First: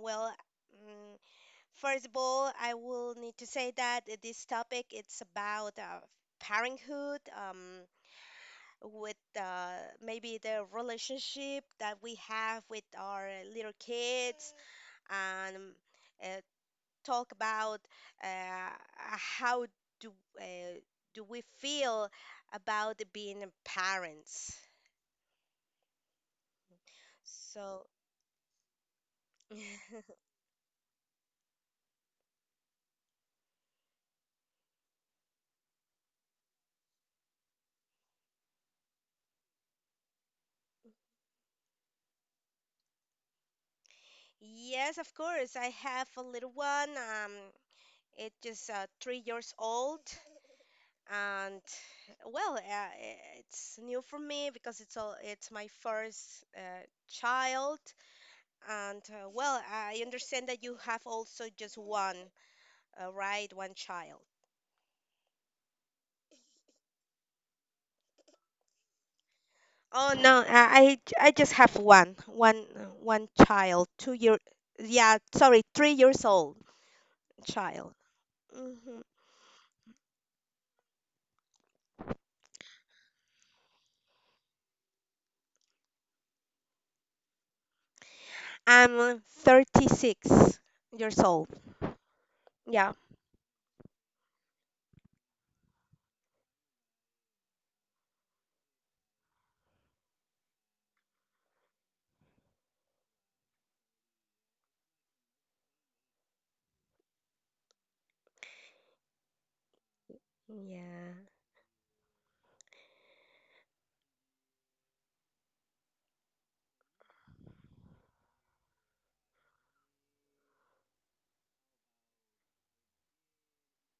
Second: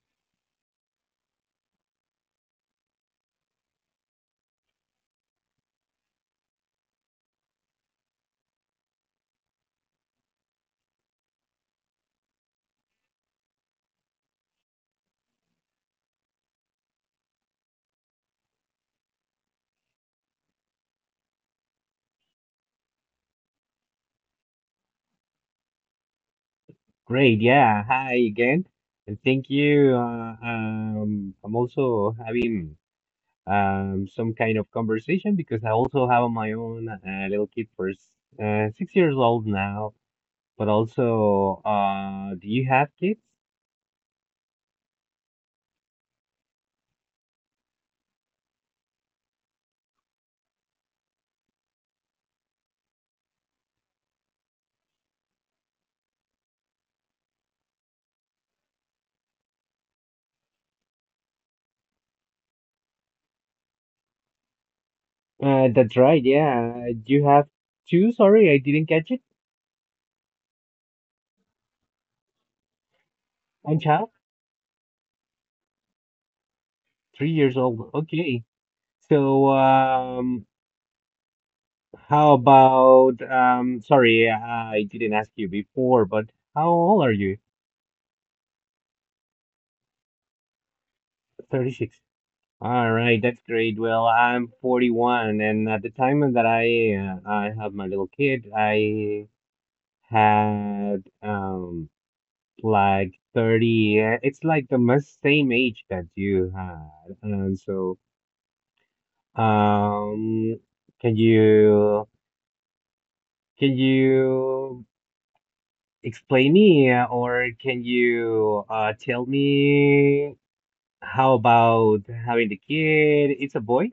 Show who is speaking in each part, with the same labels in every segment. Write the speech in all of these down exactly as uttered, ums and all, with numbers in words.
Speaker 1: well, mm, first of all, I will need to say that this topic it's about uh, parenthood, um, with uh, maybe the relationship that we have with our little kids, and uh, talk about uh, how do uh, do we feel about being parents.
Speaker 2: Great, yeah.
Speaker 1: So.
Speaker 2: Hi again, and thank you. Uh, um, I'm also having um some kind of conversation because I also have my own uh, little kid for s- uh, six years old now. But also, uh, do you have kids?
Speaker 1: Yes, of course. I have a little one. Um, it is uh, three years old, and well, uh, it's new for me because it's all it's my first uh, child. And uh, well, I understand that you have also just one, uh, right? One child.
Speaker 2: Uh, that's right. Yeah, you have two. Sorry, I didn't catch it.
Speaker 1: Oh no, I I I just have one, one, one
Speaker 2: One
Speaker 1: child. Two
Speaker 2: child,
Speaker 1: year, yeah, sorry, three years old
Speaker 2: three years old.
Speaker 1: child.
Speaker 2: Okay.
Speaker 1: Hmm
Speaker 2: So, um, how about um? Sorry, I didn't ask you before, but how old are you?
Speaker 1: I'm thirty-six years old.
Speaker 2: thirty-six.
Speaker 1: Yeah.
Speaker 2: All right, that's great. Well, I'm forty-one, and at the time that I uh, I have my little kid, I had um like thirty. uh, It's like the most same age that you had, and so, um,
Speaker 1: Yeah.
Speaker 2: can you can you explain me, uh, or can you uh tell me how about having the kid? It's a boy,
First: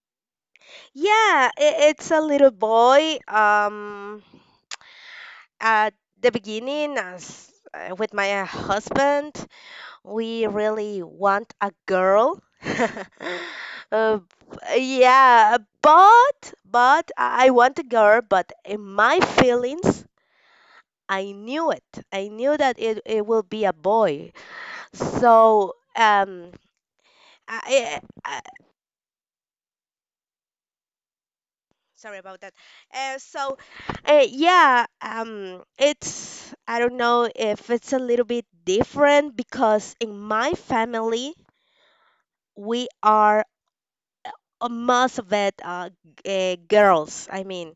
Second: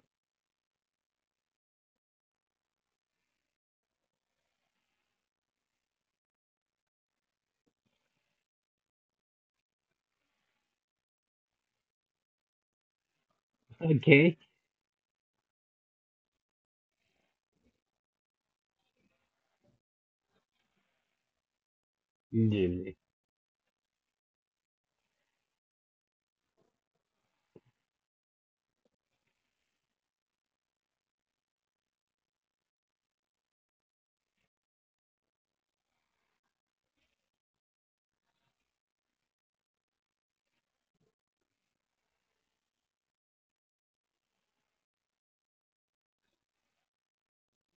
Speaker 1: Yeah, I it's a little boy. Um, at the beginning, as uh, with my uh, husband, we really want a girl. Uh,
Speaker 2: okay?
Speaker 1: yeah, but but I I want a girl. But in my feelings, I knew it. I knew that
Speaker 2: Yeah.
Speaker 1: it it will be a boy. So um, I, I sorry about that. Uh, so, uh, yeah, um, it's I don't know if it's a little bit different because in my family we are uh, most of it uh, g- uh, girls. I mean,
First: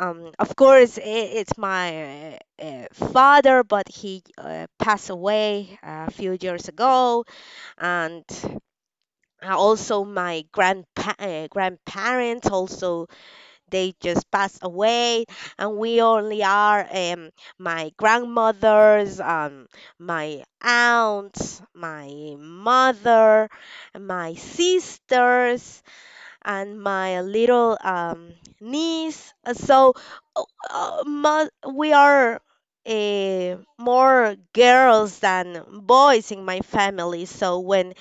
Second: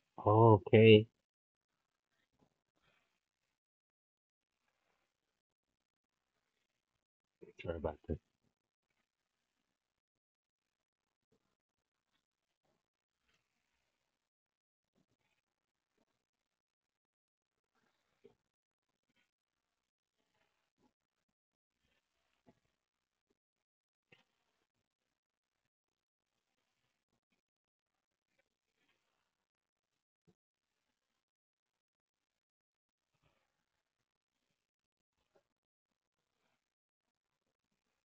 Speaker 1: um, of course I
Speaker 2: Okay.
Speaker 1: it's my uh, uh, father, but he uh, passed away a few years ago,
Speaker 2: Sorry about that.
Speaker 1: and. uh, Also, my grandpa- uh, grandparents also they just passed away and we only are um, my grandmothers, um, my aunts, my mother, my sisters, and my little um, niece. Uh, so uh, uh, mo- we are uh, more girls than boys in my family, so when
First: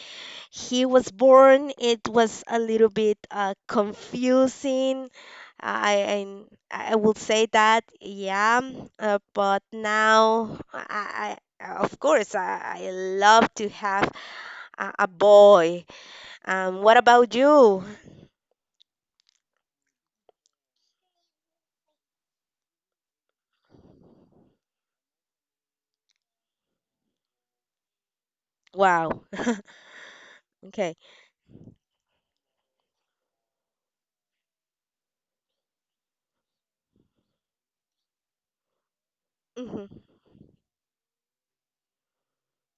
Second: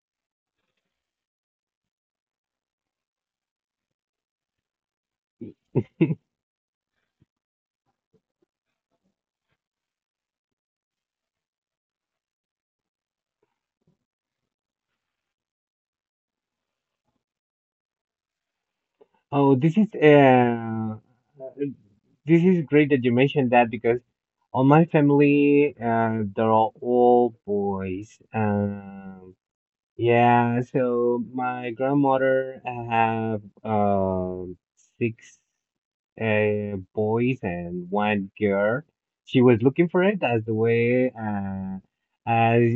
Speaker 1: he was born, it was a little bit uh, confusing. I, I I would say that, yeah. Uh, but now, I, I of course, I, I love to have a, a boy. Um, what about you?
Speaker 2: Oh, this is uh, this is great that you mentioned that because on my family, uh, they're all, all boys.
Speaker 1: Wow.
Speaker 2: Um, yeah,
Speaker 1: Okay.
Speaker 2: so my grandmother have um six uh boys and one girl. She was looking
Speaker 1: Mhm.
Speaker 2: for it as the way uh as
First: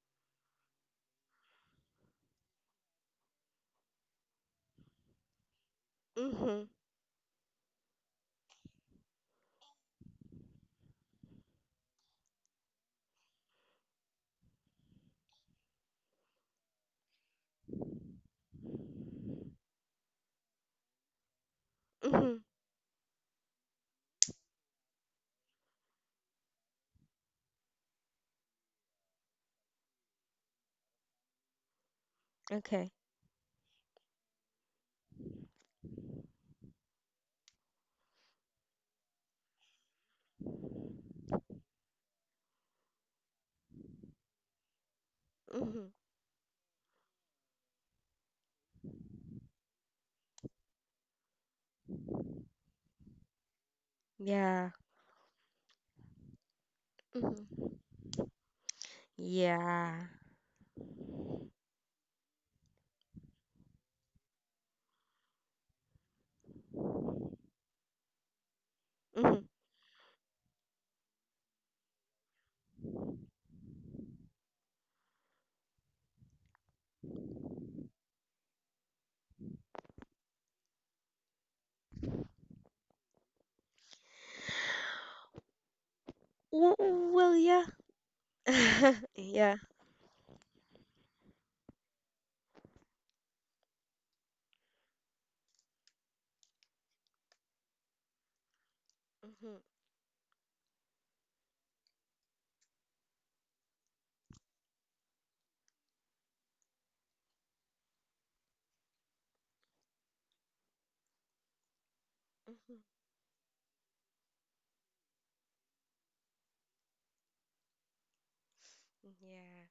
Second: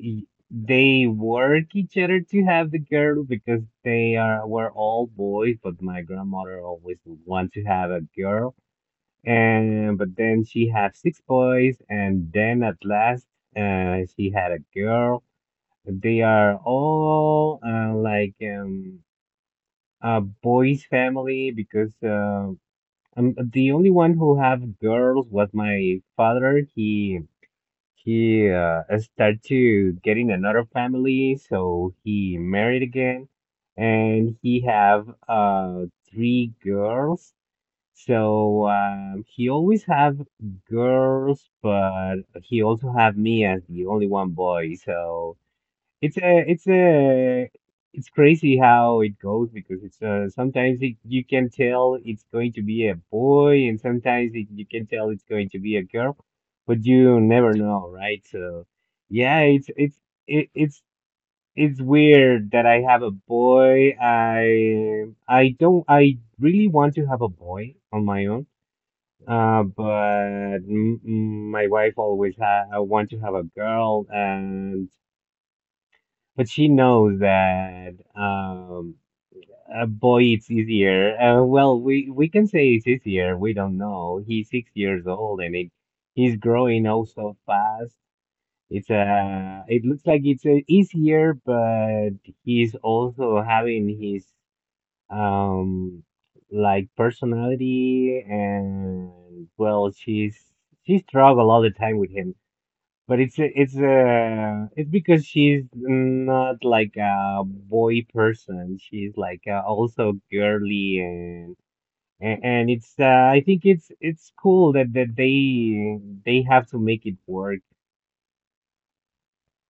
Speaker 2: y- they work each other to have the girl because they are were all boys, but my grandmother
Speaker 1: Mhm.
Speaker 2: always wanted to have a girl. And but then she had six boys, and then at last, uh, she had a girl. They are all, uh, like um a boys family, because
Speaker 1: Mhm.
Speaker 2: uh, um the only one who have girls was my father. He he uh, started to getting another family, so he married
Speaker 1: Okay.
Speaker 2: again, and he have uh three girls. So, um, he always have girls, but he also have me as the only one boy. So
Speaker 1: Mhm.
Speaker 2: it's a it's a it's crazy how it goes, because it's uh, sometimes it, you can tell it's going to be a boy, and sometimes it, you
Speaker 1: Yeah.
Speaker 2: can tell it's going to be a girl, but you never
Speaker 1: Mhm.
Speaker 2: know, right? So yeah, it's
Speaker 1: Yeah.
Speaker 2: it's it, it's it's weird that I have a boy. I I don't. I really want to have a boy on my own.
Speaker 1: Mhm.
Speaker 2: Uh, but m m- my wife always ha I want to have a girl, and but she knows that um a boy it's easier. Uh, well, we we can say it's easier. We don't know. He's six years old, and it he's
Speaker 1: W-
Speaker 2: growing
Speaker 1: Well,
Speaker 2: also
Speaker 1: yeah.
Speaker 2: fast. It's
Speaker 1: Yeah.
Speaker 2: uh it looks like it's, uh, easier, but he's also having his, um like, personality. And
Speaker 1: Mhm.
Speaker 2: well, she's she struggle all the time with him, but it's a- it's uh it's because she's not like a boy person. She's like, uh, also, girly, and and, and
Speaker 1: Mhm.
Speaker 2: it's, uh, I think it's it's cool that that they they have to make it work.
Speaker 1: Yeah.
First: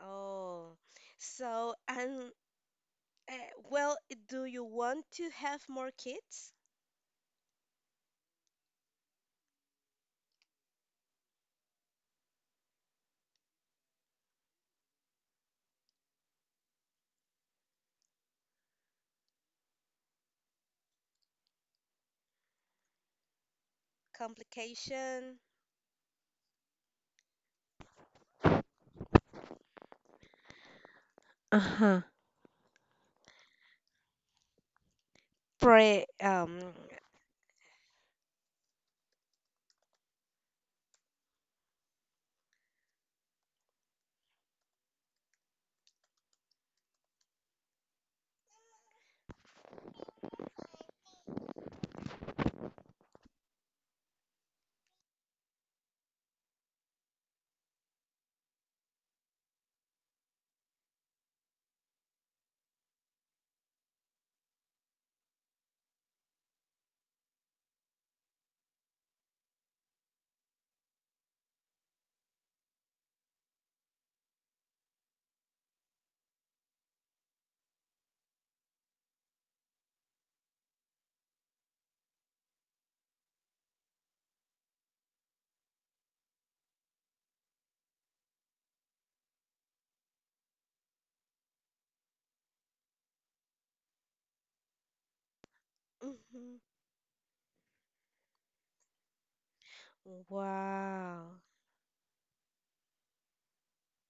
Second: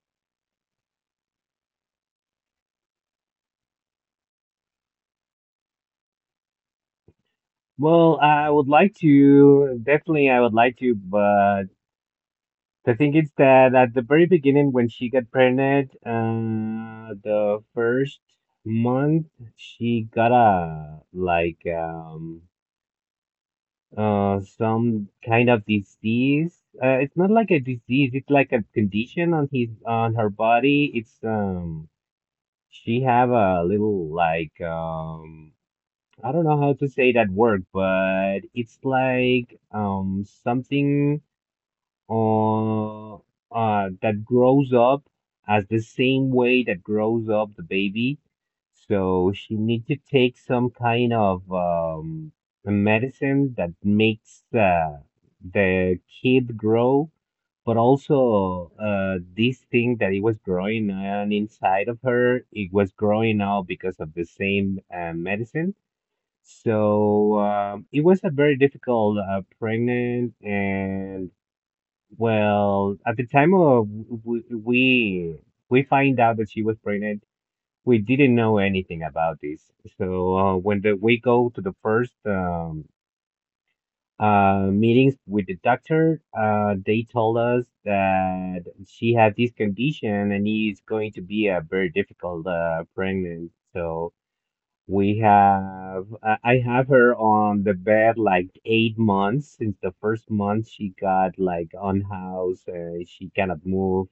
Speaker 1: Oh, so and uh, well, do you want to have more kids?
Speaker 2: Well, I would like to, definitely I would like to, but the thing is that at the very beginning when she got pregnant, uh, the first month she got a like um. uh some
Speaker 1: Complication?
Speaker 2: kind of disease. Uh, it's not like a disease, it's like a condition on his on her body. It's um
Speaker 1: Uh-huh.
Speaker 2: She have a little, like, um
Speaker 1: Pre
Speaker 2: I don't
Speaker 1: um.
Speaker 2: know how to say that word, but it's like, um something uh, uh, that grows up as the same way that grows up the baby. So she need to take some kind of, um, a medicine that makes, uh, the kid grow, but also, uh, this thing that it was growing on inside of her, it was growing out because of the same, uh, medicine. So, um, it was a very difficult uh, pregnant. And well, at the time of w- w- we we find out that she was pregnant, we didn't know anything about this. So, uh, when the, we go to the first, um, uh, meetings with the doctor, uh, they told us that she has this condition and it's going to be a very difficult uh, pregnancy. So we have, I I
Speaker 1: Mhm.
Speaker 2: have her on the bed like eight months. Since the first month, she got
Speaker 1: Wow.
Speaker 2: like unhoused. Uh, she cannot move.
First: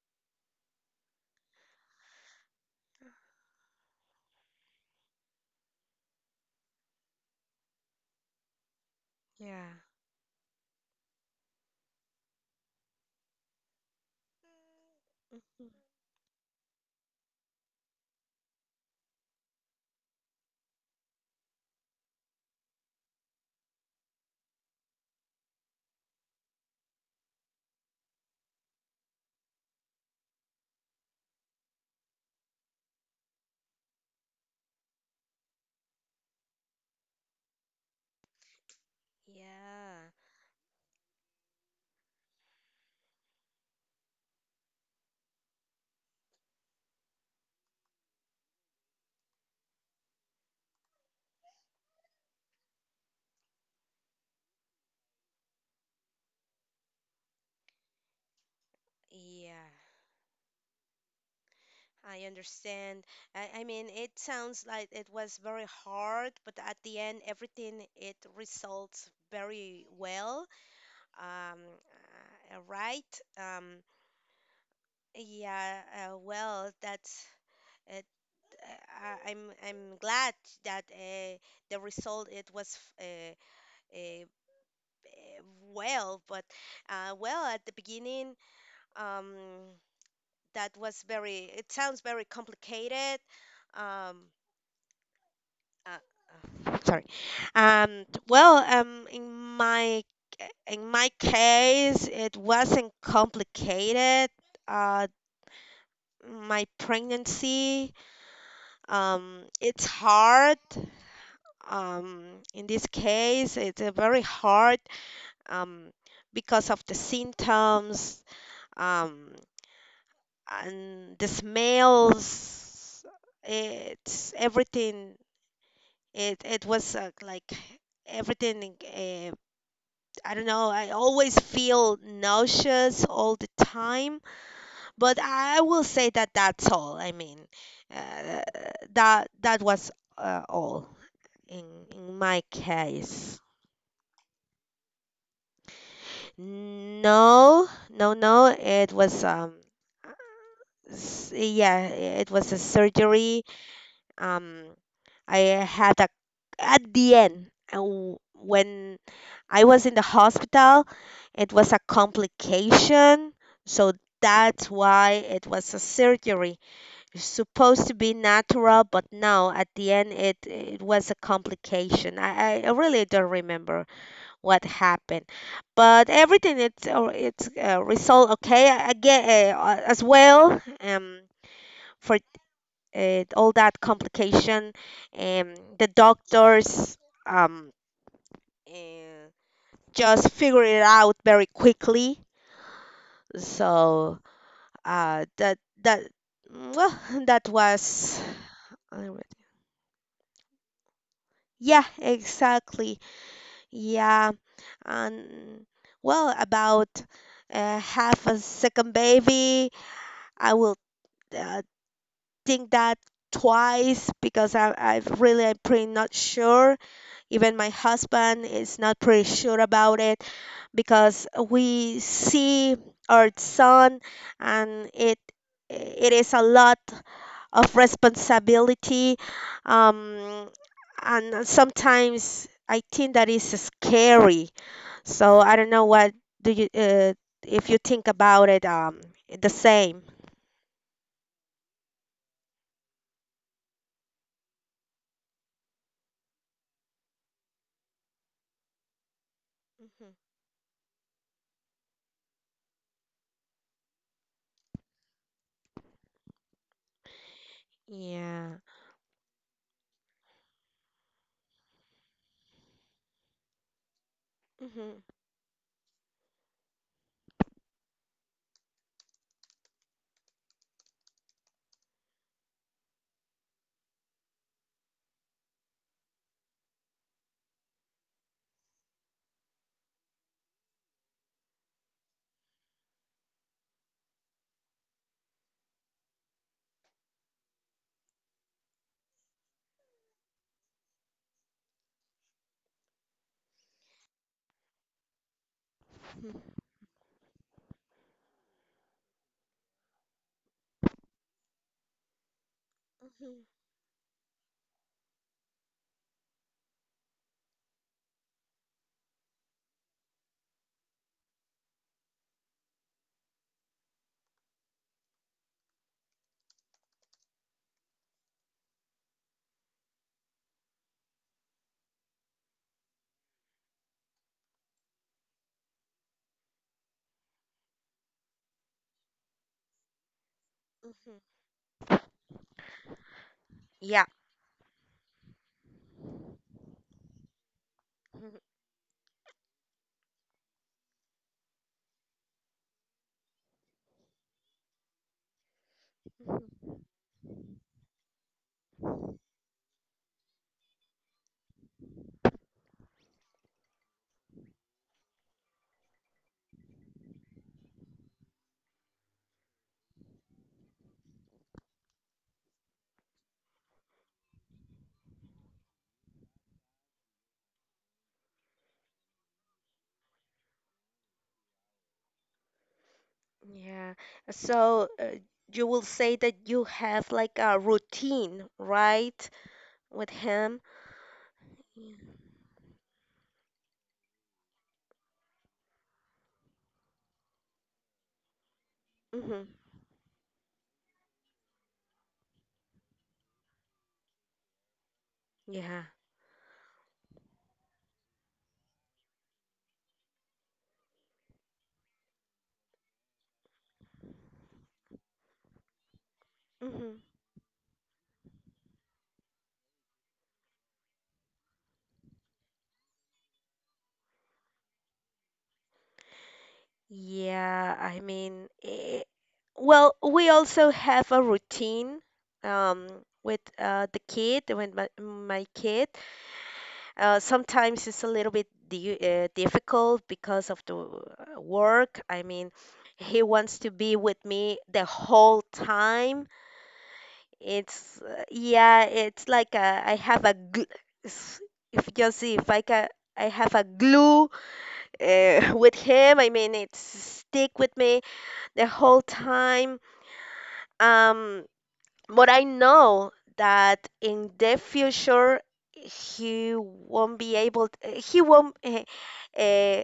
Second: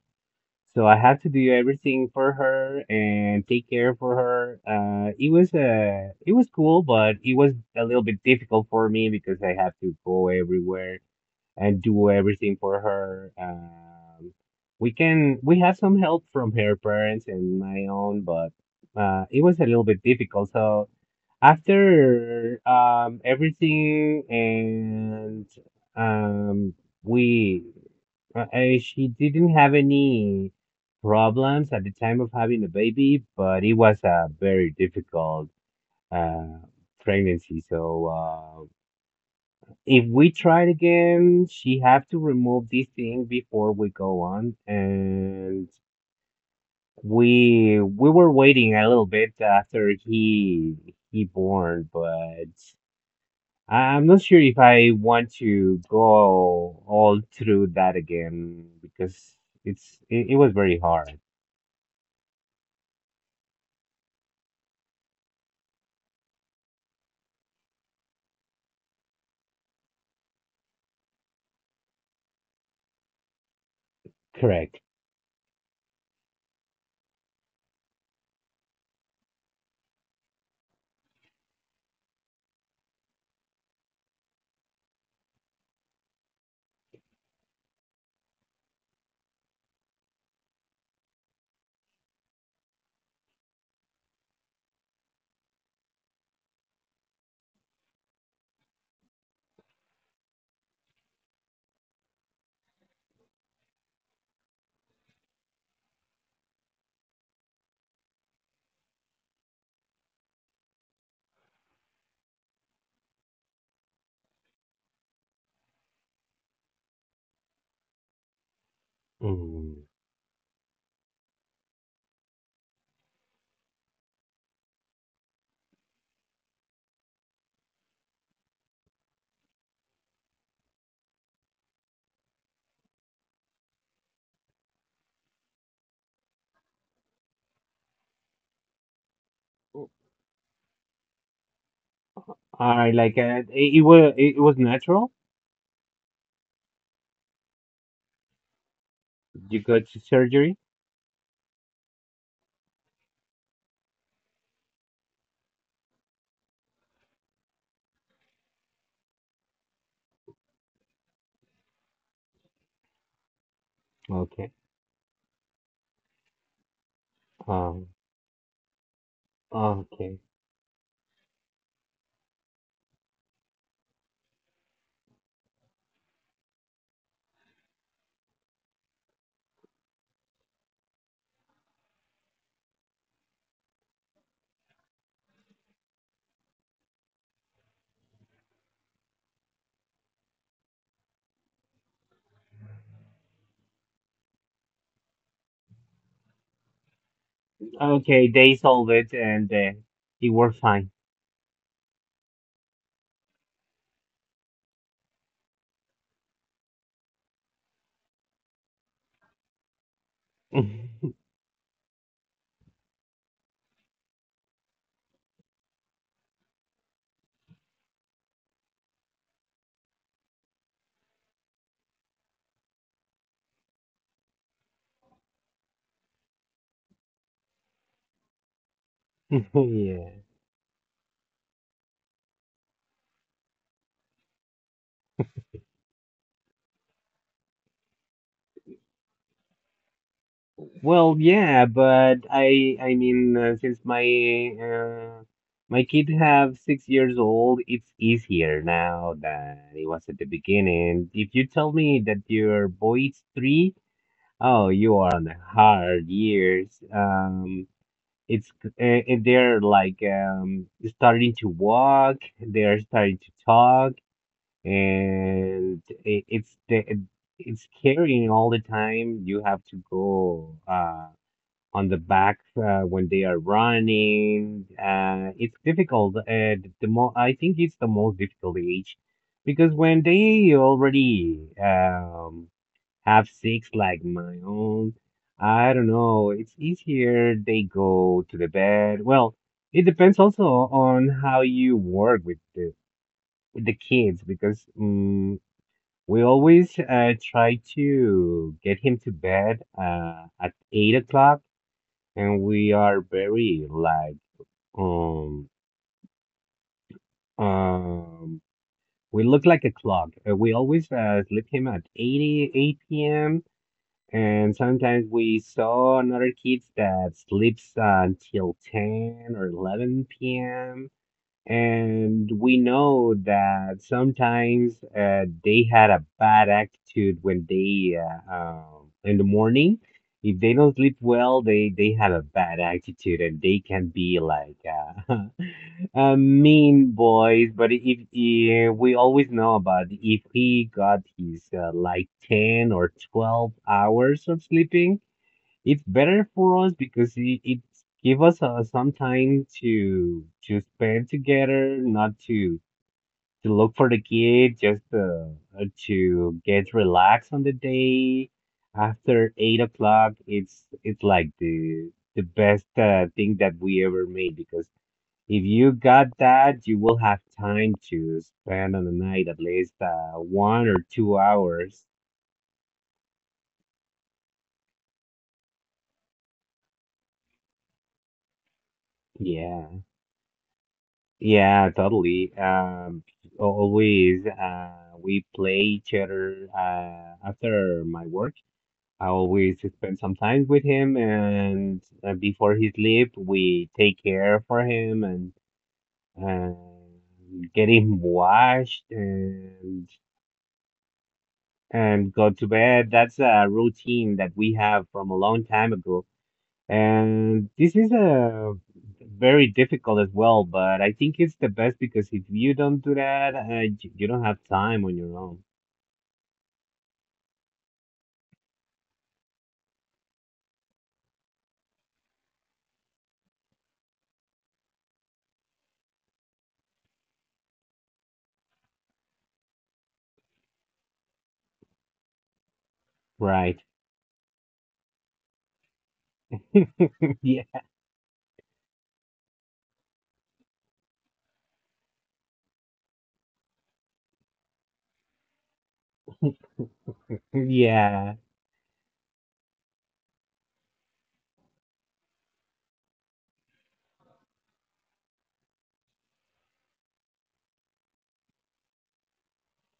Speaker 2: So I have to do everything for her and take care for her. Uh, it was uh, it was cool, but it was a little bit difficult for me because I have
Speaker 1: Yeah.
Speaker 2: to go everywhere and do everything for her. Um, we can we
Speaker 1: Mhm.
Speaker 2: have some help from her parents and my own, but uh, it was a little bit difficult. So after, um, everything, and um, we uh, uh, she didn't have any problems at the time of having a baby, but it was a very difficult uh, pregnancy. So, uh, if
Speaker 1: Yeah,
Speaker 2: we try it again, she have to remove this thing before we go on. And we we were waiting a little bit after he he born, but I'm not sure if I want to go all through that again because
Speaker 1: yeah,
Speaker 2: it's it, it was very hard.
Speaker 1: I understand. I, I mean, it sounds like it was very hard, but at the end, everything it results very well. Um, uh, right? Um,
Speaker 2: Correct.
Speaker 1: Yeah, uh, well, that's it. Uh, I- I'm I'm glad that uh, the result it was uh, uh, uh, well, but uh, well at the beginning, um, that was very. It sounds very complicated. Um, uh, uh, sorry. Um, well, um, in my in my case, it wasn't complicated. Uh, my pregnancy. Um, it's hard. Um, in this case, it's a very hard um, because of the symptoms um,
Speaker 2: Mm.
Speaker 1: and the smells. It's everything. It it was uh, like everything. Uh, I don't know. I always feel nauseous all the time. But I will say that that's all. I mean, uh, that that was uh, all. in in my
Speaker 2: I like
Speaker 1: case.
Speaker 2: uh, it, it was it was natural.
Speaker 1: No, no, no. It was um
Speaker 2: You go to surgery.
Speaker 1: s- yeah, it was a surgery. Um, I had a at the end uh, w- when I was in the hospital, it was a complication. So
Speaker 2: Okay.
Speaker 1: that's why it was a surgery. It's supposed
Speaker 2: Um.
Speaker 1: to be natural, but no, at the end
Speaker 2: Okay.
Speaker 1: it it was a complication. I I I really don't remember what happened, but everything it's uh, it's uh, resolved. Okay, I I get uh, uh, as well, um for uh, all that complication, um the doctors um uh, just figure it out very quickly. So uh that that well that was
Speaker 2: Okay, they solved
Speaker 1: I
Speaker 2: it,
Speaker 1: would-
Speaker 2: and uh, it worked fine.
Speaker 1: yeah, exactly. Yeah. And well, about uh, half a second baby, I will uh, think that twice because I, I really am pretty not sure. Even my husband is not pretty sure about it because we see our son and it it is a lot of responsibility,
Speaker 2: Yeah.
Speaker 1: um, and sometimes I think that is scary. So I don't know what do you uh, if you think about it um, the same.
Speaker 2: Well, yeah, but I I mean, uh, since my uh, my kid have six years old, it's easier now than it was
Speaker 1: Mhm.
Speaker 2: at the beginning. If you tell me that your boy is three, oh, you are on the hard years. Um, it's
Speaker 1: Yeah.
Speaker 2: c- uh, and they're like, um starting to walk, they're starting to talk,
Speaker 1: Mhm.
Speaker 2: and i- it's the it's carrying all the time. You have to go, uh, on the back, uh, when they are running. Uh, it's difficult. Uh, the the mo I think it's the most difficult age because when they already, um, have six like my own. I don't know. It's easier. They go to the bed. Well, it depends also on how you work with the with the kids, because mm, we
Speaker 1: Mhm.
Speaker 2: always, uh, try to get him to bed, uh, at eight o'clock, and we are
Speaker 1: Mhm.
Speaker 2: very, like um um we look like a clock. Uh, we always, uh, sleep him at eighty, eight p m. And sometimes we saw another kids that sleeps until ten or eleven p m. And we know that sometimes, uh, they had a bad attitude when they uh, um in the morning. If they don't sleep
Speaker 1: Mhm.
Speaker 2: well, they they have a bad attitude, and they can
Speaker 1: Yeah.
Speaker 2: be like, uh, uh, mean boys. But if,
Speaker 1: Mhm.
Speaker 2: if we always know about if he got his, uh, like, ten or twelve hours of sleeping, it's better for
Speaker 1: Mhm.
Speaker 2: us because it, it give us, uh, some time to to spend together, not to to look for the kid, just, uh, uh, to get relaxed on the day. After eight o'clock, it's it's like the the best, uh, thing that we ever made, because if you got that, you will have time to spend on the night, at least, uh, one or two hours.
Speaker 1: Yeah. So uh, you will say that you have like a routine, right,
Speaker 2: Yeah.
Speaker 1: with him?
Speaker 2: Yeah,
Speaker 1: Yeah.
Speaker 2: totally. Um, always, uh, we play each other, uh, after my work. I
Speaker 1: Mhm.
Speaker 2: always spend some time with him, and, uh, before he sleep, we take care for him, and
Speaker 1: Yeah.
Speaker 2: uh, get him washed, and and go to bed. That's a routine that we have from a long time ago.
Speaker 1: Mhm.
Speaker 2: And this is a very difficult as well, but I think it's the best, because if you don't do that, uh, you you don't have time on your own.
Speaker 1: Yeah, I mean, eh, well, we also have a routine um with uh the kid, with my my kid. Uh, sometimes it's a little bit di uh, difficult because of the uh, work. I mean, he wants
Speaker 2: Right.
Speaker 1: to be with me the whole time.
Speaker 2: Yeah.
Speaker 1: It's uh, Yeah, it's like a, I have a gl- s- if you see if I can, I have a glue uh, with him. I mean, it's stick with me
Speaker 2: Yeah.
Speaker 1: the whole time. Um, but I know that in the future he won't be able t- he won't uh, uh,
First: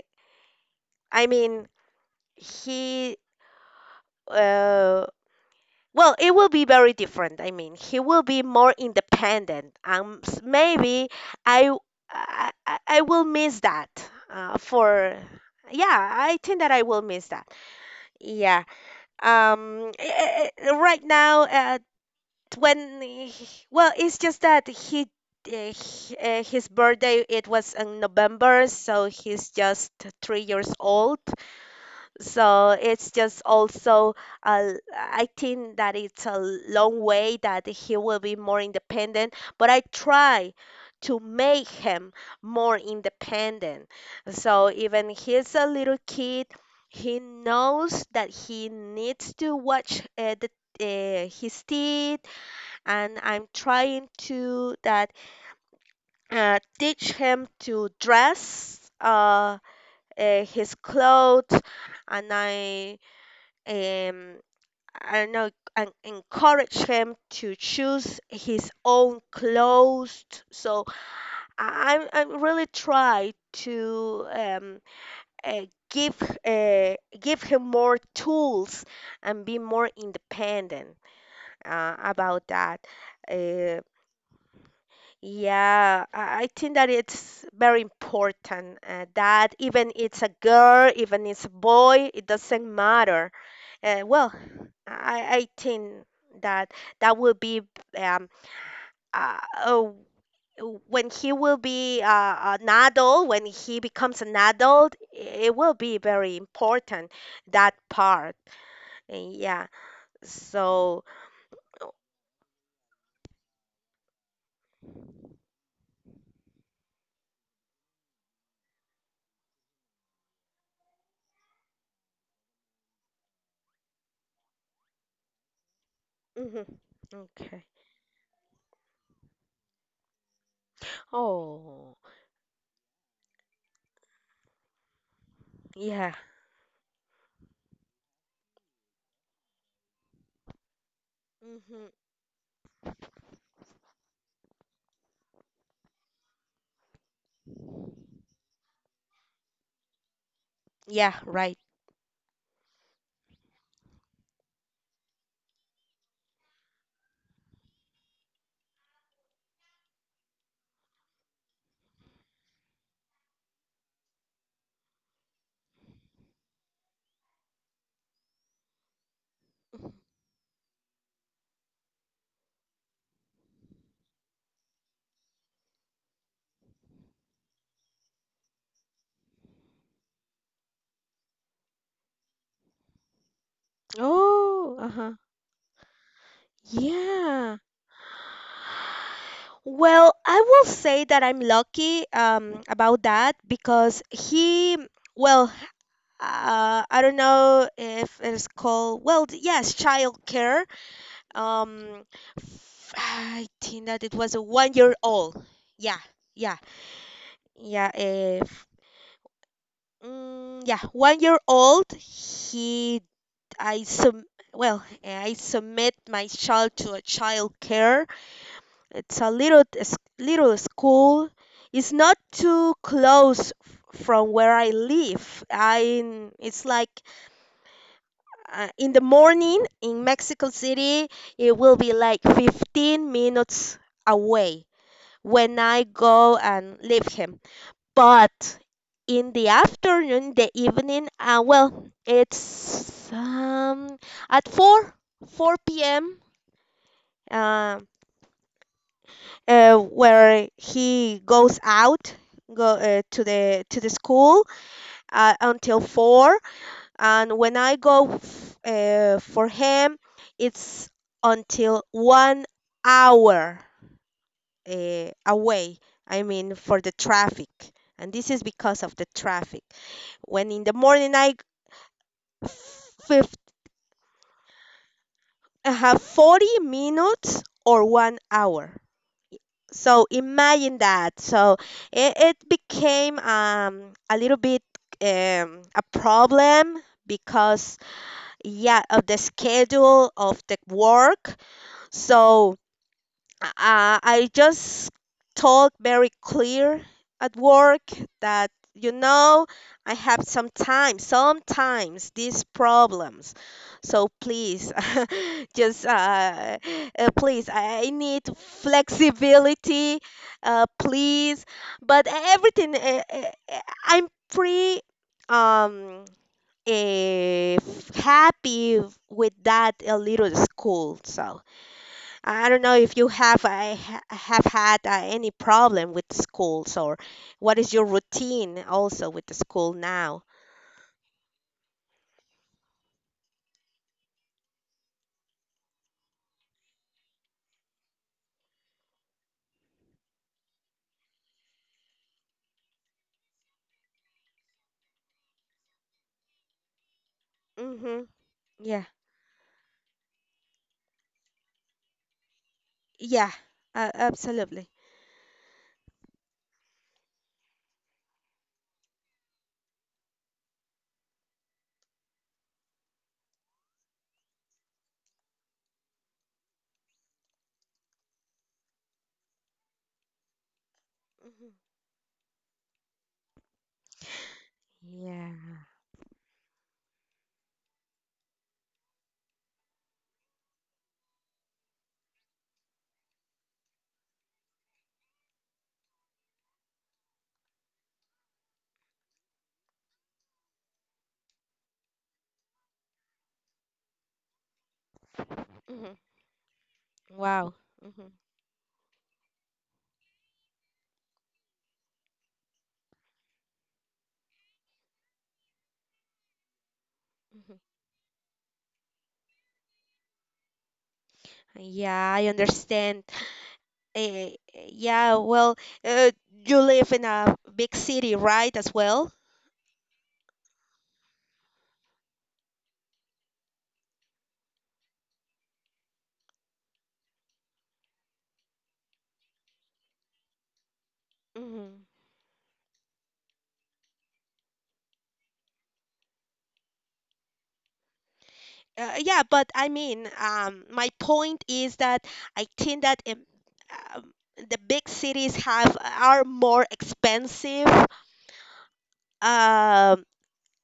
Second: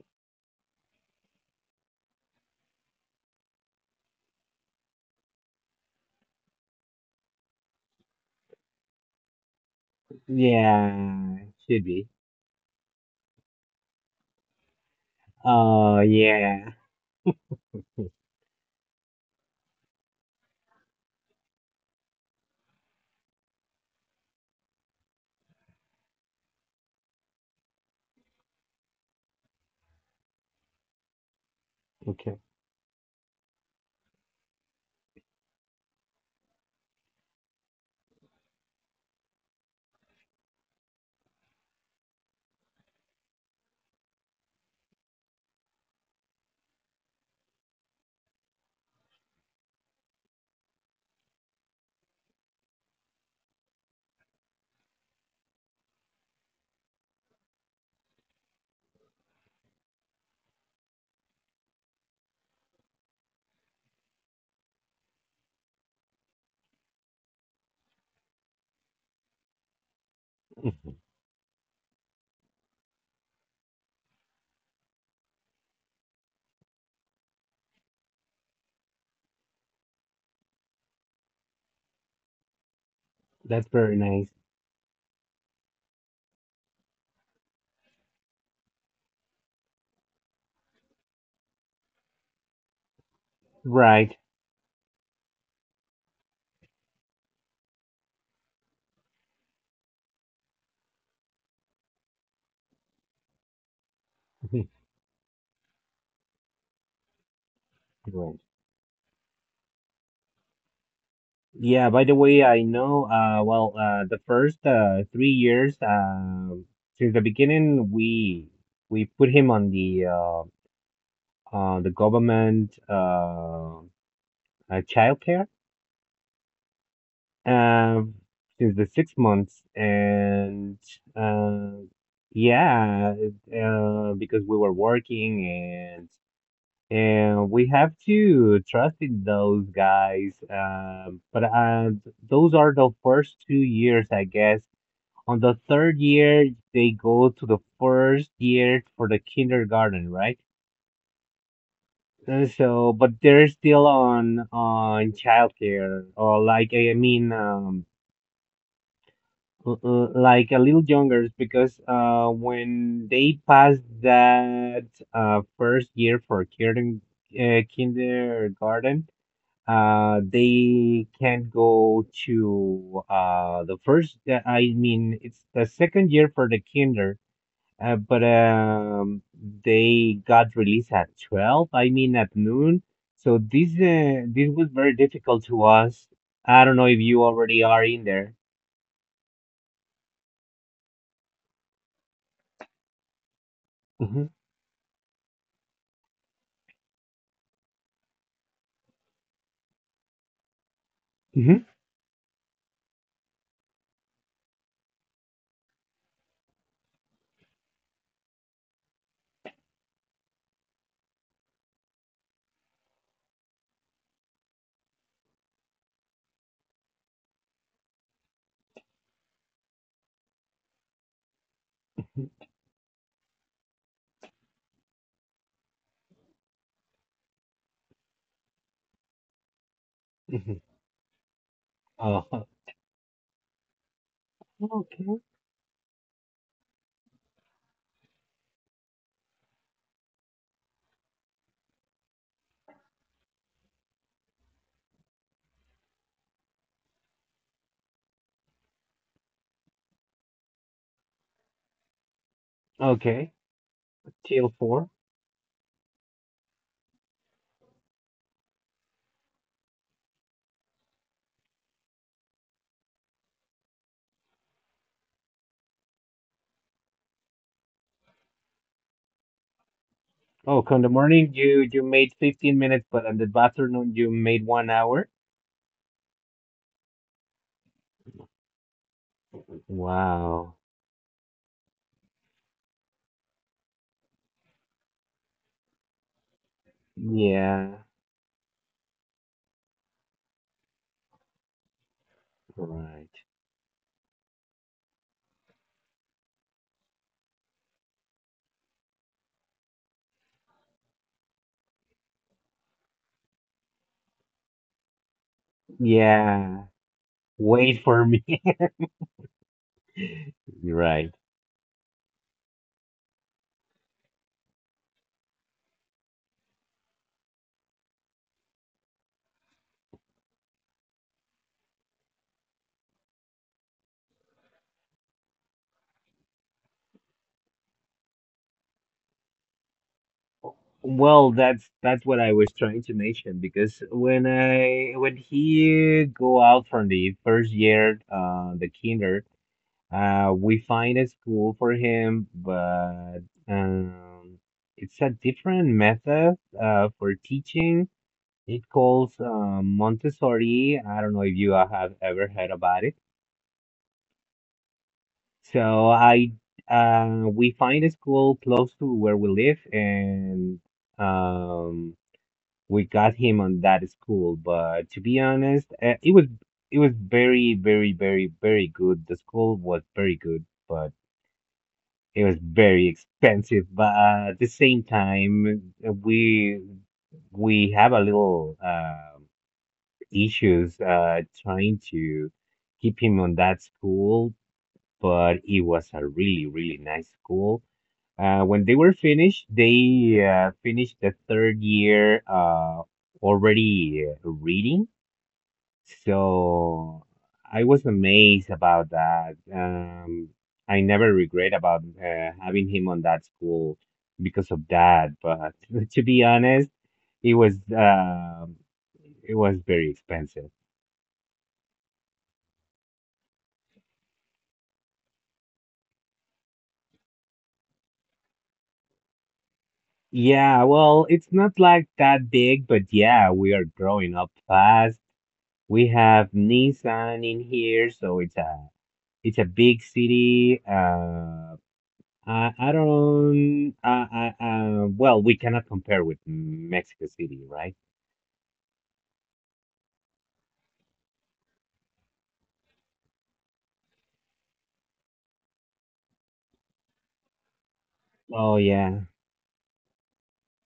Speaker 1: I mean he uh, well, it will be very different. I mean, he will be more independent. Um s- maybe
Speaker 2: Yeah.
Speaker 1: I
Speaker 2: Should
Speaker 1: w-
Speaker 2: be.
Speaker 1: I, I- I will miss that uh, for
Speaker 2: Oh,
Speaker 1: yeah, I think
Speaker 2: yeah.
Speaker 1: that I will miss that. Yeah. Um, eh, eh, eh, right now, uh, when he- well, it's just that he uh, h- uh, his birthday it was in November, so he's just three years old.
Speaker 2: Okay.
Speaker 1: So it's just also uh, I think that it's a long way that he will be more independent, but I try to make him more independent. So, even he's a little kid, he knows that he needs to watch uh, the uh, his teeth, and I'm trying to that uh, teach him to dress uh, uh, his clothes, and I um I don't know, and encourage him to choose his own clothes. So I- I'm I'm really try to um uh, give uh, give him more tools and be more independent uh, about that.
Speaker 2: That's
Speaker 1: Uh,
Speaker 2: very nice.
Speaker 1: Yeah, I I think that it's very important uh, that even it's a girl, even it's a boy, it doesn't matter. Uh,
Speaker 2: Right.
Speaker 1: well, I, I think that that will be um, uh, oh, when he will be uh, an adult, when he becomes an adult, it will be very important, that part.
Speaker 2: Right.
Speaker 1: Uh, Yeah, so,
Speaker 2: Yeah, by the way, I know, uh, well, uh, the first, uh, three years, um since the beginning, we we put him on the uh, uh, the government, uh, uh, childcare,
Speaker 1: mhm, okay.
Speaker 2: uh, since the six months, and, uh,
Speaker 1: Oh,
Speaker 2: yeah, uh, because we were working, and
Speaker 1: yeah.
Speaker 2: and we have to trust in those guys. Um, but
Speaker 1: hmm
Speaker 2: uh, those are the first two years, I guess. On the third year, they go to the first year for the kindergarten, right?
Speaker 1: Yeah, right.
Speaker 2: Uh, So, but they're still on on childcare, or like, I mean, um l- l- like, a little younger, because uh when they pass that uh first year for kindergarten, uh, kindergarten uh they can't go to uh the first, uh, I mean it's the second year for the kinder, uh, but, um, they got released at twelve, I mean, at noon. So this uh, this was
Speaker 1: Oh,
Speaker 2: very
Speaker 1: uh-huh.
Speaker 2: difficult to us. I don't know if you
Speaker 1: Yeah.
Speaker 2: already are in there.
Speaker 1: Well, I will say that I'm lucky um, about that because
Speaker 2: Mhm,
Speaker 1: he, well, uh, I don't know if it's called, well, th- yes, child care.
Speaker 2: mhm,
Speaker 1: Um, f- I think that it was a one year old. Yeah, yeah, yeah. If, mm, Yeah, one year old, he, I sub, well, I submit my child to a child care. It's a little s- little school. It's not too close f- from where I live. I it's like uh, In the morning in Mexico
Speaker 2: mhm.
Speaker 1: City, it will be like
Speaker 2: Oh,
Speaker 1: fifteen minutes away
Speaker 2: okay.
Speaker 1: when I go and leave him. But in the afternoon, the evening, uh, well, it's um, at four four p m. Um, uh, where he goes out, go uh, to
Speaker 2: Okay.
Speaker 1: the to the school
Speaker 2: Till four.
Speaker 1: uh, until four. And when I go f- uh, for him, it's until one hour uh, away, I mean for the traffic, and this is because of the traffic. When
Speaker 2: Oh,
Speaker 1: in the
Speaker 2: come the
Speaker 1: morning,
Speaker 2: morning
Speaker 1: i
Speaker 2: you you made fifteen minutes,
Speaker 1: f-
Speaker 2: but in the
Speaker 1: fif-
Speaker 2: afternoon you made one hour.
Speaker 1: I have forty minutes or one hour. So
Speaker 2: Wow.
Speaker 1: imagine that. So it, it became um a little bit um a problem because
Speaker 2: Yeah.
Speaker 1: yeah, of the schedule of the work. So
Speaker 2: Right.
Speaker 1: uh, I just told very clear at work that, you know, I have sometimes sometimes these problems. So please, just uh,
Speaker 2: Yeah.
Speaker 1: uh, please,
Speaker 2: Wait
Speaker 1: I I
Speaker 2: for me.
Speaker 1: need flexibility, uh,
Speaker 2: Right.
Speaker 1: please. But everything, uh, uh, uh, I'm pretty um eh, happy with that uh, little school. So I don't know if you have I ha- have had uh, any problem with schools, or what is your routine also with the school now?
Speaker 2: Well, that's that's what I was trying to mention, because when I when he go out from the first year, uh, the kinder, uh, we find a school for him, but, um, it's a different method uh for teaching.
Speaker 1: Mm-hmm.
Speaker 2: It
Speaker 1: Yeah.
Speaker 2: calls, um, Montessori. I don't know if you have ever heard about it.
Speaker 1: Yeah. Uh, absolutely.
Speaker 2: So I uh we find a school close to where we live and. Um, we got him on that school. But to be honest, uh, it was it was very, very, very, very good. The school was very good, but
Speaker 1: Hmm
Speaker 2: it was very expensive. But uh, at the same
Speaker 1: Yeah.
Speaker 2: time, uh, we we have a little uh, issues uh, trying to keep him on that school. But it was a really, really nice school. Uh, when they were finished, they uh, finished the third year uh, already uh, reading.
Speaker 1: hmm
Speaker 2: So
Speaker 1: Wow.
Speaker 2: I was
Speaker 1: hmm
Speaker 2: amazed about that. Um, I never regret about uh, having him on that school because of that. But to be honest, it was
Speaker 1: hmm
Speaker 2: um it was very expensive.
Speaker 1: Yeah, I understand. Eh. Eh, yeah, well, uh, you live in a big city, right, as well?
Speaker 2: Yeah, well, it's not like that big, but yeah, we are growing up fast. We have Nissan in here, so it's a it's a big city. Uh, I, I don't. I, I, uh, well, we cannot compare with Mexico City, right?
Speaker 1: Uh, yeah, but I mean, um, my point is that I think that um, um, the big cities have are more expensive.
Speaker 2: Oh yeah,
Speaker 1: Um,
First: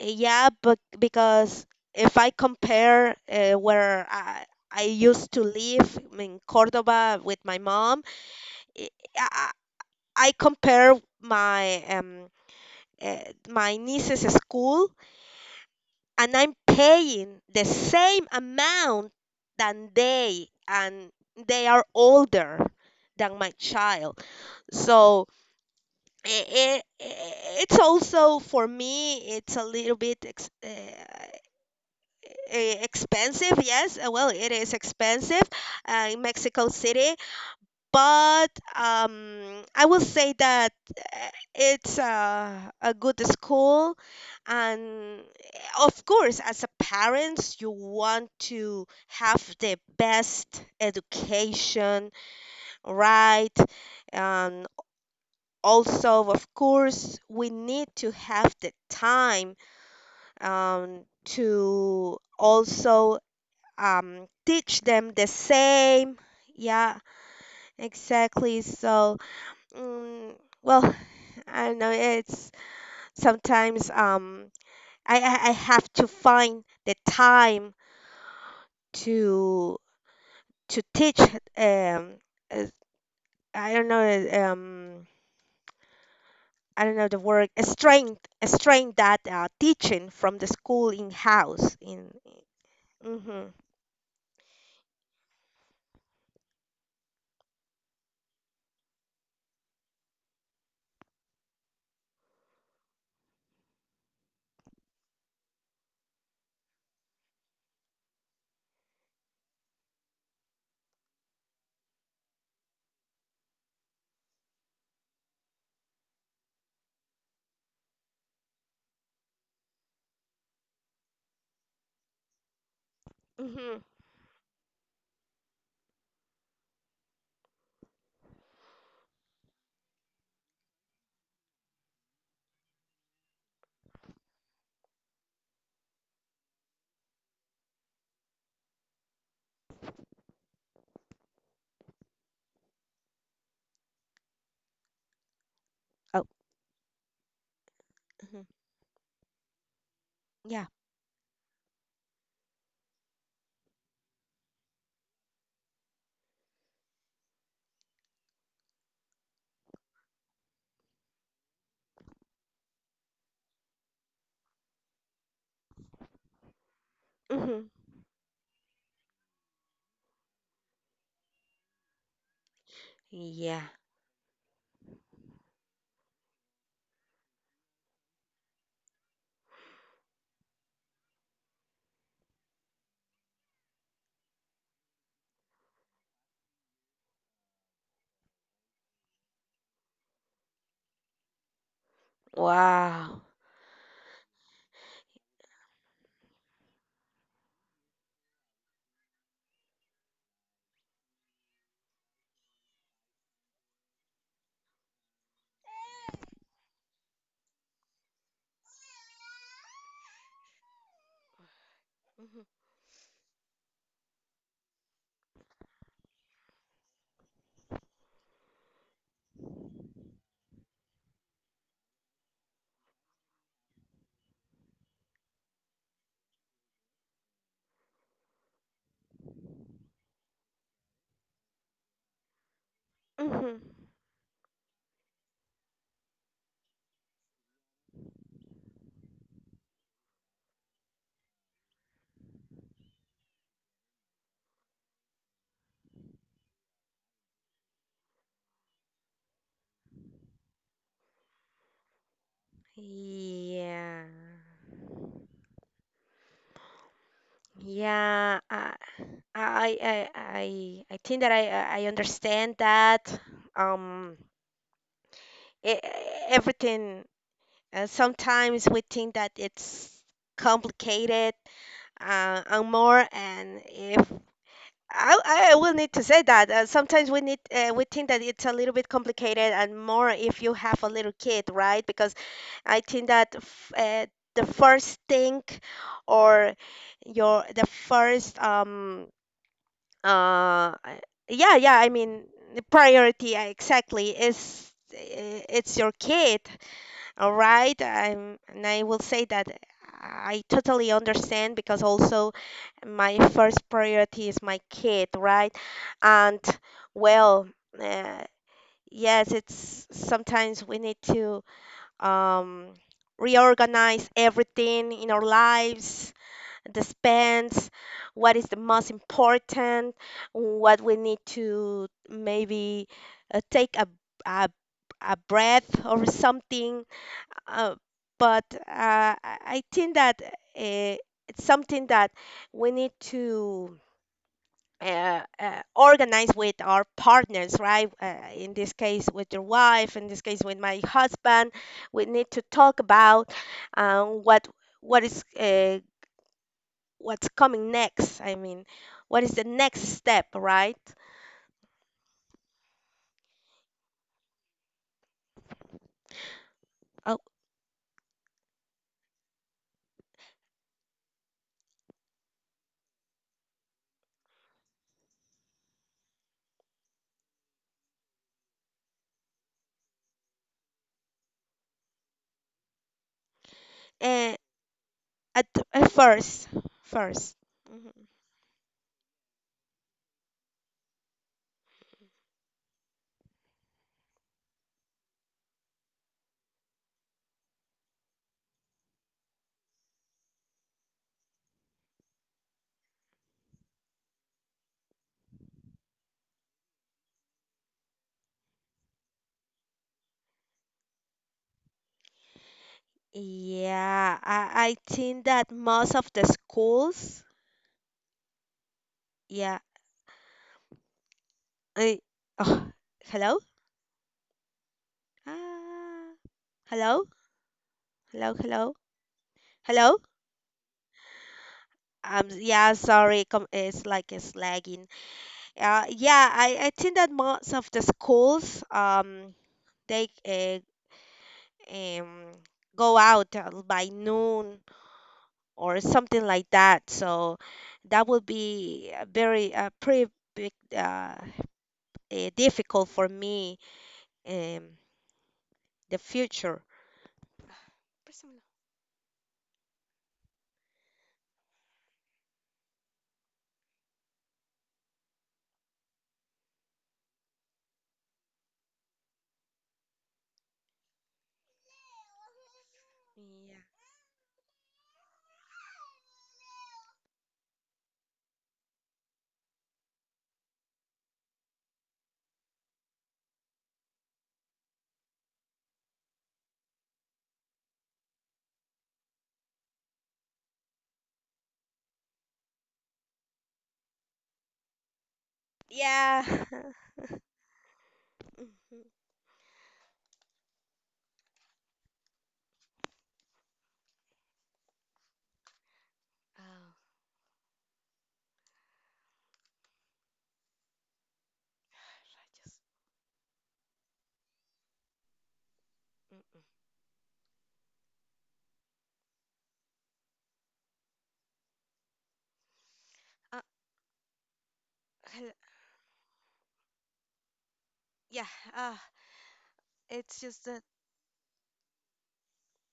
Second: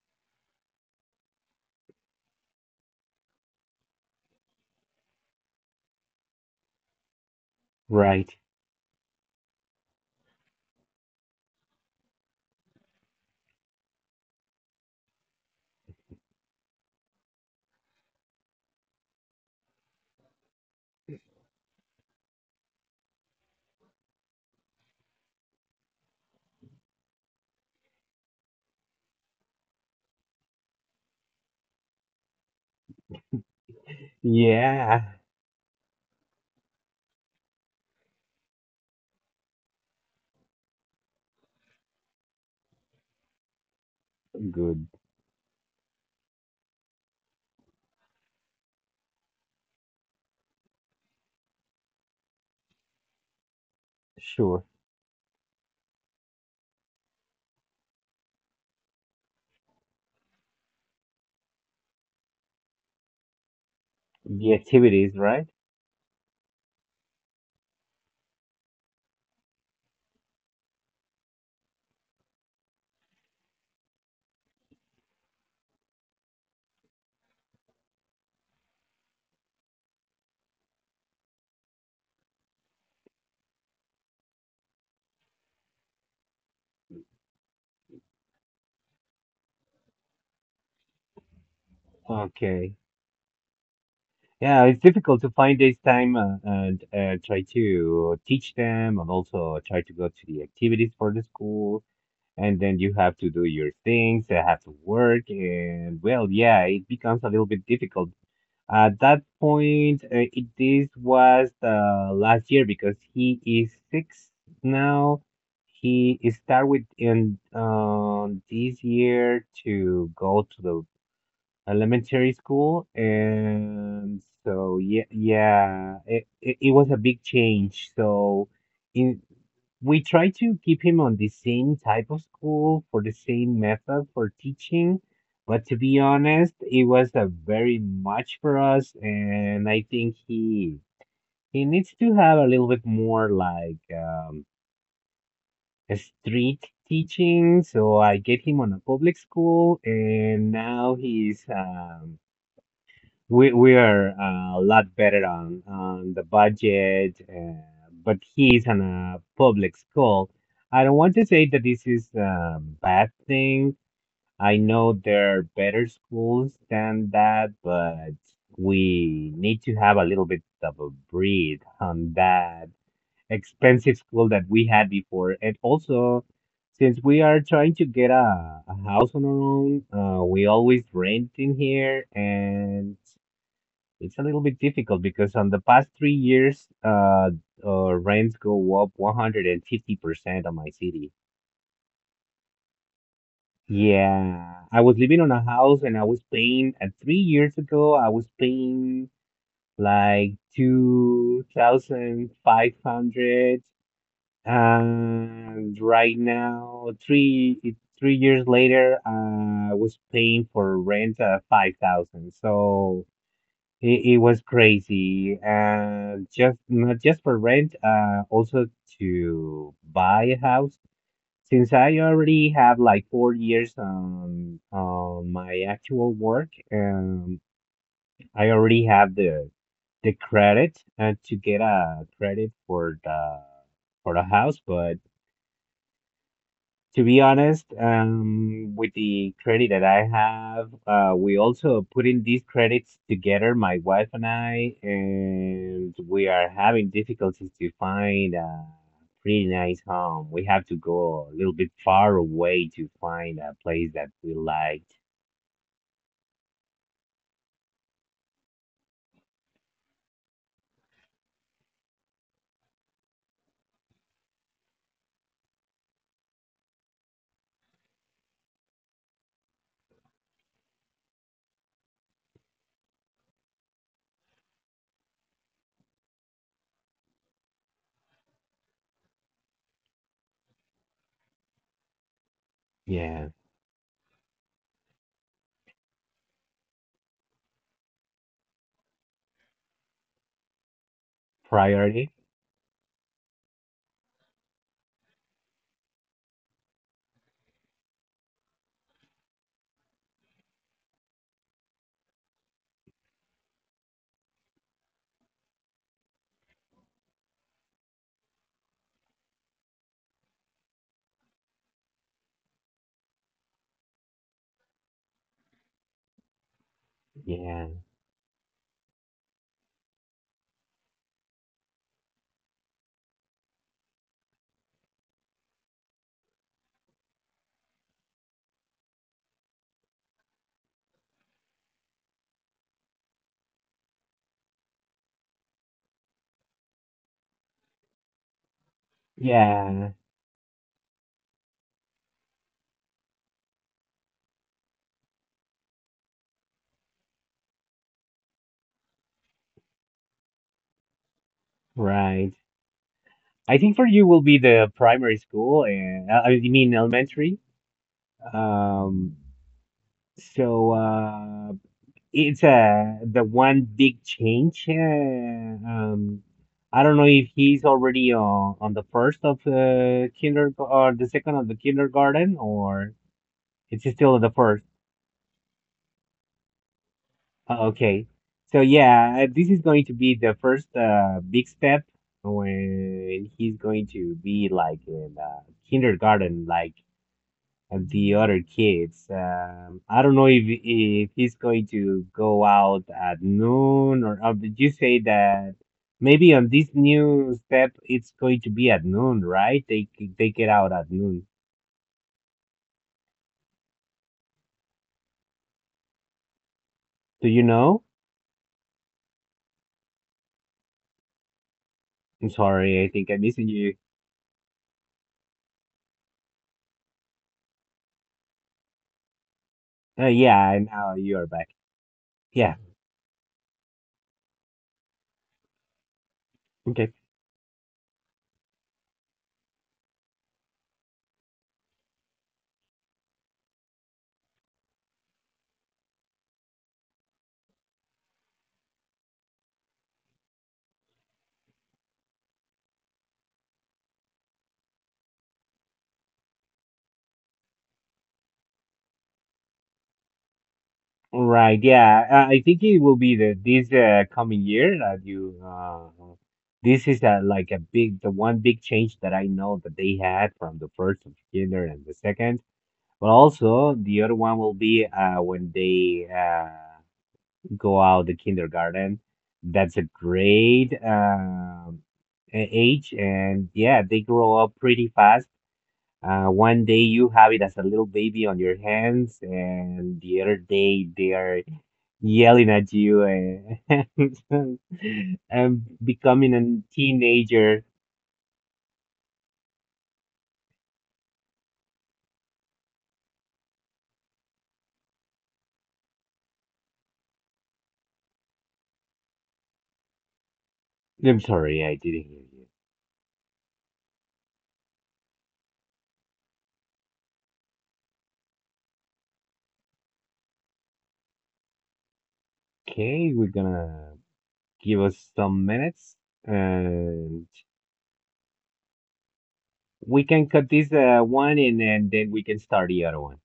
Speaker 1: yeah, but because if I compare uh, where I, I used to live in Cordoba with my mom,
Speaker 2: right.
Speaker 1: eh, I, I I compare my um, uh, my niece's school, and I'm paying the same amount than they, and they are older than my child. So it, it's also for me, it's a little bit ex- uh, eh, expensive. Yes, uh, well, it is
Speaker 2: Yeah,
Speaker 1: expensive uh, in Mexico City, but um, I will say that uh, it's a, a good school,
Speaker 2: good.
Speaker 1: and eh, of course, as a parents, you want to have the best education, right? And
Speaker 2: Sure.
Speaker 1: also, of course, we need to have the time um, to also um,
Speaker 2: The
Speaker 1: teach them
Speaker 2: activities,
Speaker 1: the
Speaker 2: right?
Speaker 1: same. Yeah, exactly. So, Mm, well, I don't know. It's sometimes um, I, I I have to find the time to to teach um, uh, I don't know, um, I don't know the word, a strength, a strength that uh, teaching from the school in house in.
Speaker 2: Okay.
Speaker 1: Mm-hmm.
Speaker 2: Yeah, it's difficult to find this time uh, and uh, try to teach them and also try to go to the activities for the school. And then you have to do your things, uh, have to work. And well, yeah, it becomes a little bit difficult. At that point, uh, it, this was the last year because he is six now. He start with in um this year to go to the elementary school,
Speaker 1: Mm-hmm.
Speaker 2: and so yeah, yeah, it, it, it was a big change. So in we try to keep him on the same type of school for the same method for teaching. But to be honest, it was a very much for us, and I think he he needs to have a little bit more like um, a
Speaker 1: Oh,
Speaker 2: street teaching. So I get him
Speaker 1: hmm
Speaker 2: on a public school, and
Speaker 1: yeah.
Speaker 2: now he's um, we we are uh, a lot better on on the budget, uh, but he's in a public school. I don't want to say that this is a bad thing. I know there are better schools than that,
Speaker 1: Mm-hmm.
Speaker 2: but we need to have a little bit of a breathe on that
Speaker 1: Yeah.
Speaker 2: expensive school that we had before. And also, since we are trying to get a, a house on our own, uh, we always rent in here and it's a little bit difficult because on the past three years, uh, uh rents go up one hundred fifty percent on my city.
Speaker 1: Wow.
Speaker 2: Yeah, I was living on a house and I was paying, uh, three years ago, I was paying like two thousand five hundred. And right now, three it- three years later, uh, I was paying for rent uh, five thousand. So It, it was crazy. Uh, just not just for rent, uh, also to buy a house. Since I already have like four years um on my actual work, um, I already have the the credit uh, to get a credit for the
Speaker 1: Mm-hmm.
Speaker 2: for the house, but to be honest, um, with the credit that I have, uh, we also put in these credits together, my wife and I, and we are having difficulties to find a pretty nice home. We have to go a little bit far away to find a place that
Speaker 1: Yeah.
Speaker 2: we liked.
Speaker 1: Yeah. I, I I I I think that I I I understand that um e- e, everything uh, sometimes we think that it's complicated, uh, and more, and if I I I will need to say that uh, sometimes we need uh, we think that it's a little bit complicated, and more if you have a little kid, right? Because I think
Speaker 2: Yeah.
Speaker 1: that f uh, the first thing or your the first um uh I- yeah, yeah, I
Speaker 2: Priority?
Speaker 1: mean the priority, uh, exactly, is i- it's your kid, all right? I'm, and I will say that I totally understand because also my first priority is my kid, right? And well, uh, yes, it's sometimes we need to um reorganize everything in our lives, the
Speaker 2: Yeah.
Speaker 1: spends, what is the most important, what we need to maybe uh, take a, a, a breath or something. Uh, but uh, I I think that uh, it's something that we need to uh, uh, organize with our partners, right? Uh, in this case, with your
Speaker 2: Yeah.
Speaker 1: wife, in this case, with my husband. We need to talk about um, what what is uh, what's coming next. I mean, what is the next step, right?
Speaker 2: Right. I think for you will be the primary school and uh, I mean
Speaker 1: Oh,
Speaker 2: elementary. Um, so, uh, it's uh, the one big change. Uh, um, I don't know if he's already on, on the first of uh, kinder or the second of the kindergarten, or it's still at the
Speaker 1: eh,
Speaker 2: first.
Speaker 1: at, at first, first.
Speaker 2: Uh,
Speaker 1: Mhm.
Speaker 2: okay, so yeah, uh, this is going to be the first uh, big step when he's going to be like in uh, kindergarten, like and the other kids. Um, I don't know if if he's going to go out at noon or uh, did you say that maybe on this new step it's going to be at noon, right? They c- they get out at noon.
Speaker 1: Yeah, I, I think that most of the
Speaker 2: Do
Speaker 1: schools,
Speaker 2: you know?
Speaker 1: yeah. I,
Speaker 2: I'm
Speaker 1: oh,
Speaker 2: sorry, I think I'm missing
Speaker 1: hello?
Speaker 2: you.
Speaker 1: Ah, hello? Hello, hello,
Speaker 2: Uh,
Speaker 1: hello?
Speaker 2: yeah, now you are back.
Speaker 1: Um,
Speaker 2: Yeah.
Speaker 1: yeah, sorry, com it's like it's lagging. Uh, yeah, I, I
Speaker 2: Okay.
Speaker 1: think that most of the schools, um, they uh, um, go out uh, by noon or something like that. So that would be a very uh, pretty big, uh, eh, difficult for me in the future. Personal.
Speaker 2: Right, yeah, uh, I think it will be the this uh, coming year that you uh this is uh like a big the one big change that I know that they had from the first of kinder and the second, but also the other one will be uh when they uh go out the kindergarten. That's a great um a- age and yeah, they grow up pretty fast uh, one day you have it as a little baby on your hands, and the other day they are yelling at you and, and becoming a
Speaker 1: Yeah. Yeah.
Speaker 2: teenager.
Speaker 1: hmm Oh,
Speaker 2: I'm sorry, I didn't hear you.
Speaker 1: gosh, I just. Mm.
Speaker 2: Okay, we're
Speaker 1: Uh,
Speaker 2: gonna give us some
Speaker 1: hel-
Speaker 2: minutes and
Speaker 1: yeah. Uh,
Speaker 2: we can cut
Speaker 1: it's
Speaker 2: this
Speaker 1: just
Speaker 2: uh,
Speaker 1: that.
Speaker 2: one and, and then we can start the other one.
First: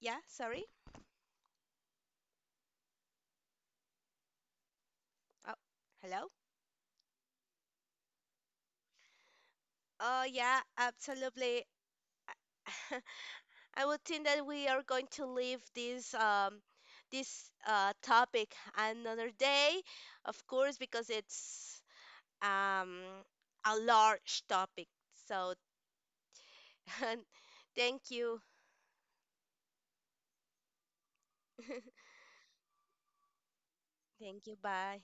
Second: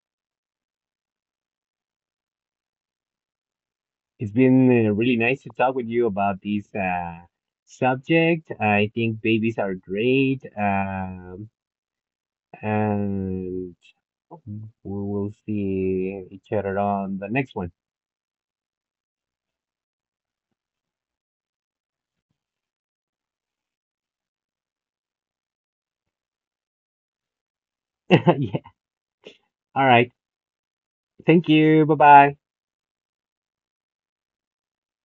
Speaker 1: Yeah. Sorry.
Speaker 2: It's been uh, really nice to
Speaker 1: Oh,
Speaker 2: talk with you
Speaker 1: hello.
Speaker 2: about this uh, subject. I think babies are
Speaker 1: Oh,
Speaker 2: great.
Speaker 1: yeah.
Speaker 2: Um,
Speaker 1: Absolutely.
Speaker 2: and
Speaker 1: I would think that
Speaker 2: we
Speaker 1: we are going to
Speaker 2: will
Speaker 1: leave this
Speaker 2: see each
Speaker 1: um
Speaker 2: other on the
Speaker 1: this
Speaker 2: next one.
Speaker 1: uh topic another day, of course, because it's um a large topic. So thank you.
Speaker 2: yeah. All right. Thank you. Bye bye.
Speaker 1: Thank you. Bye.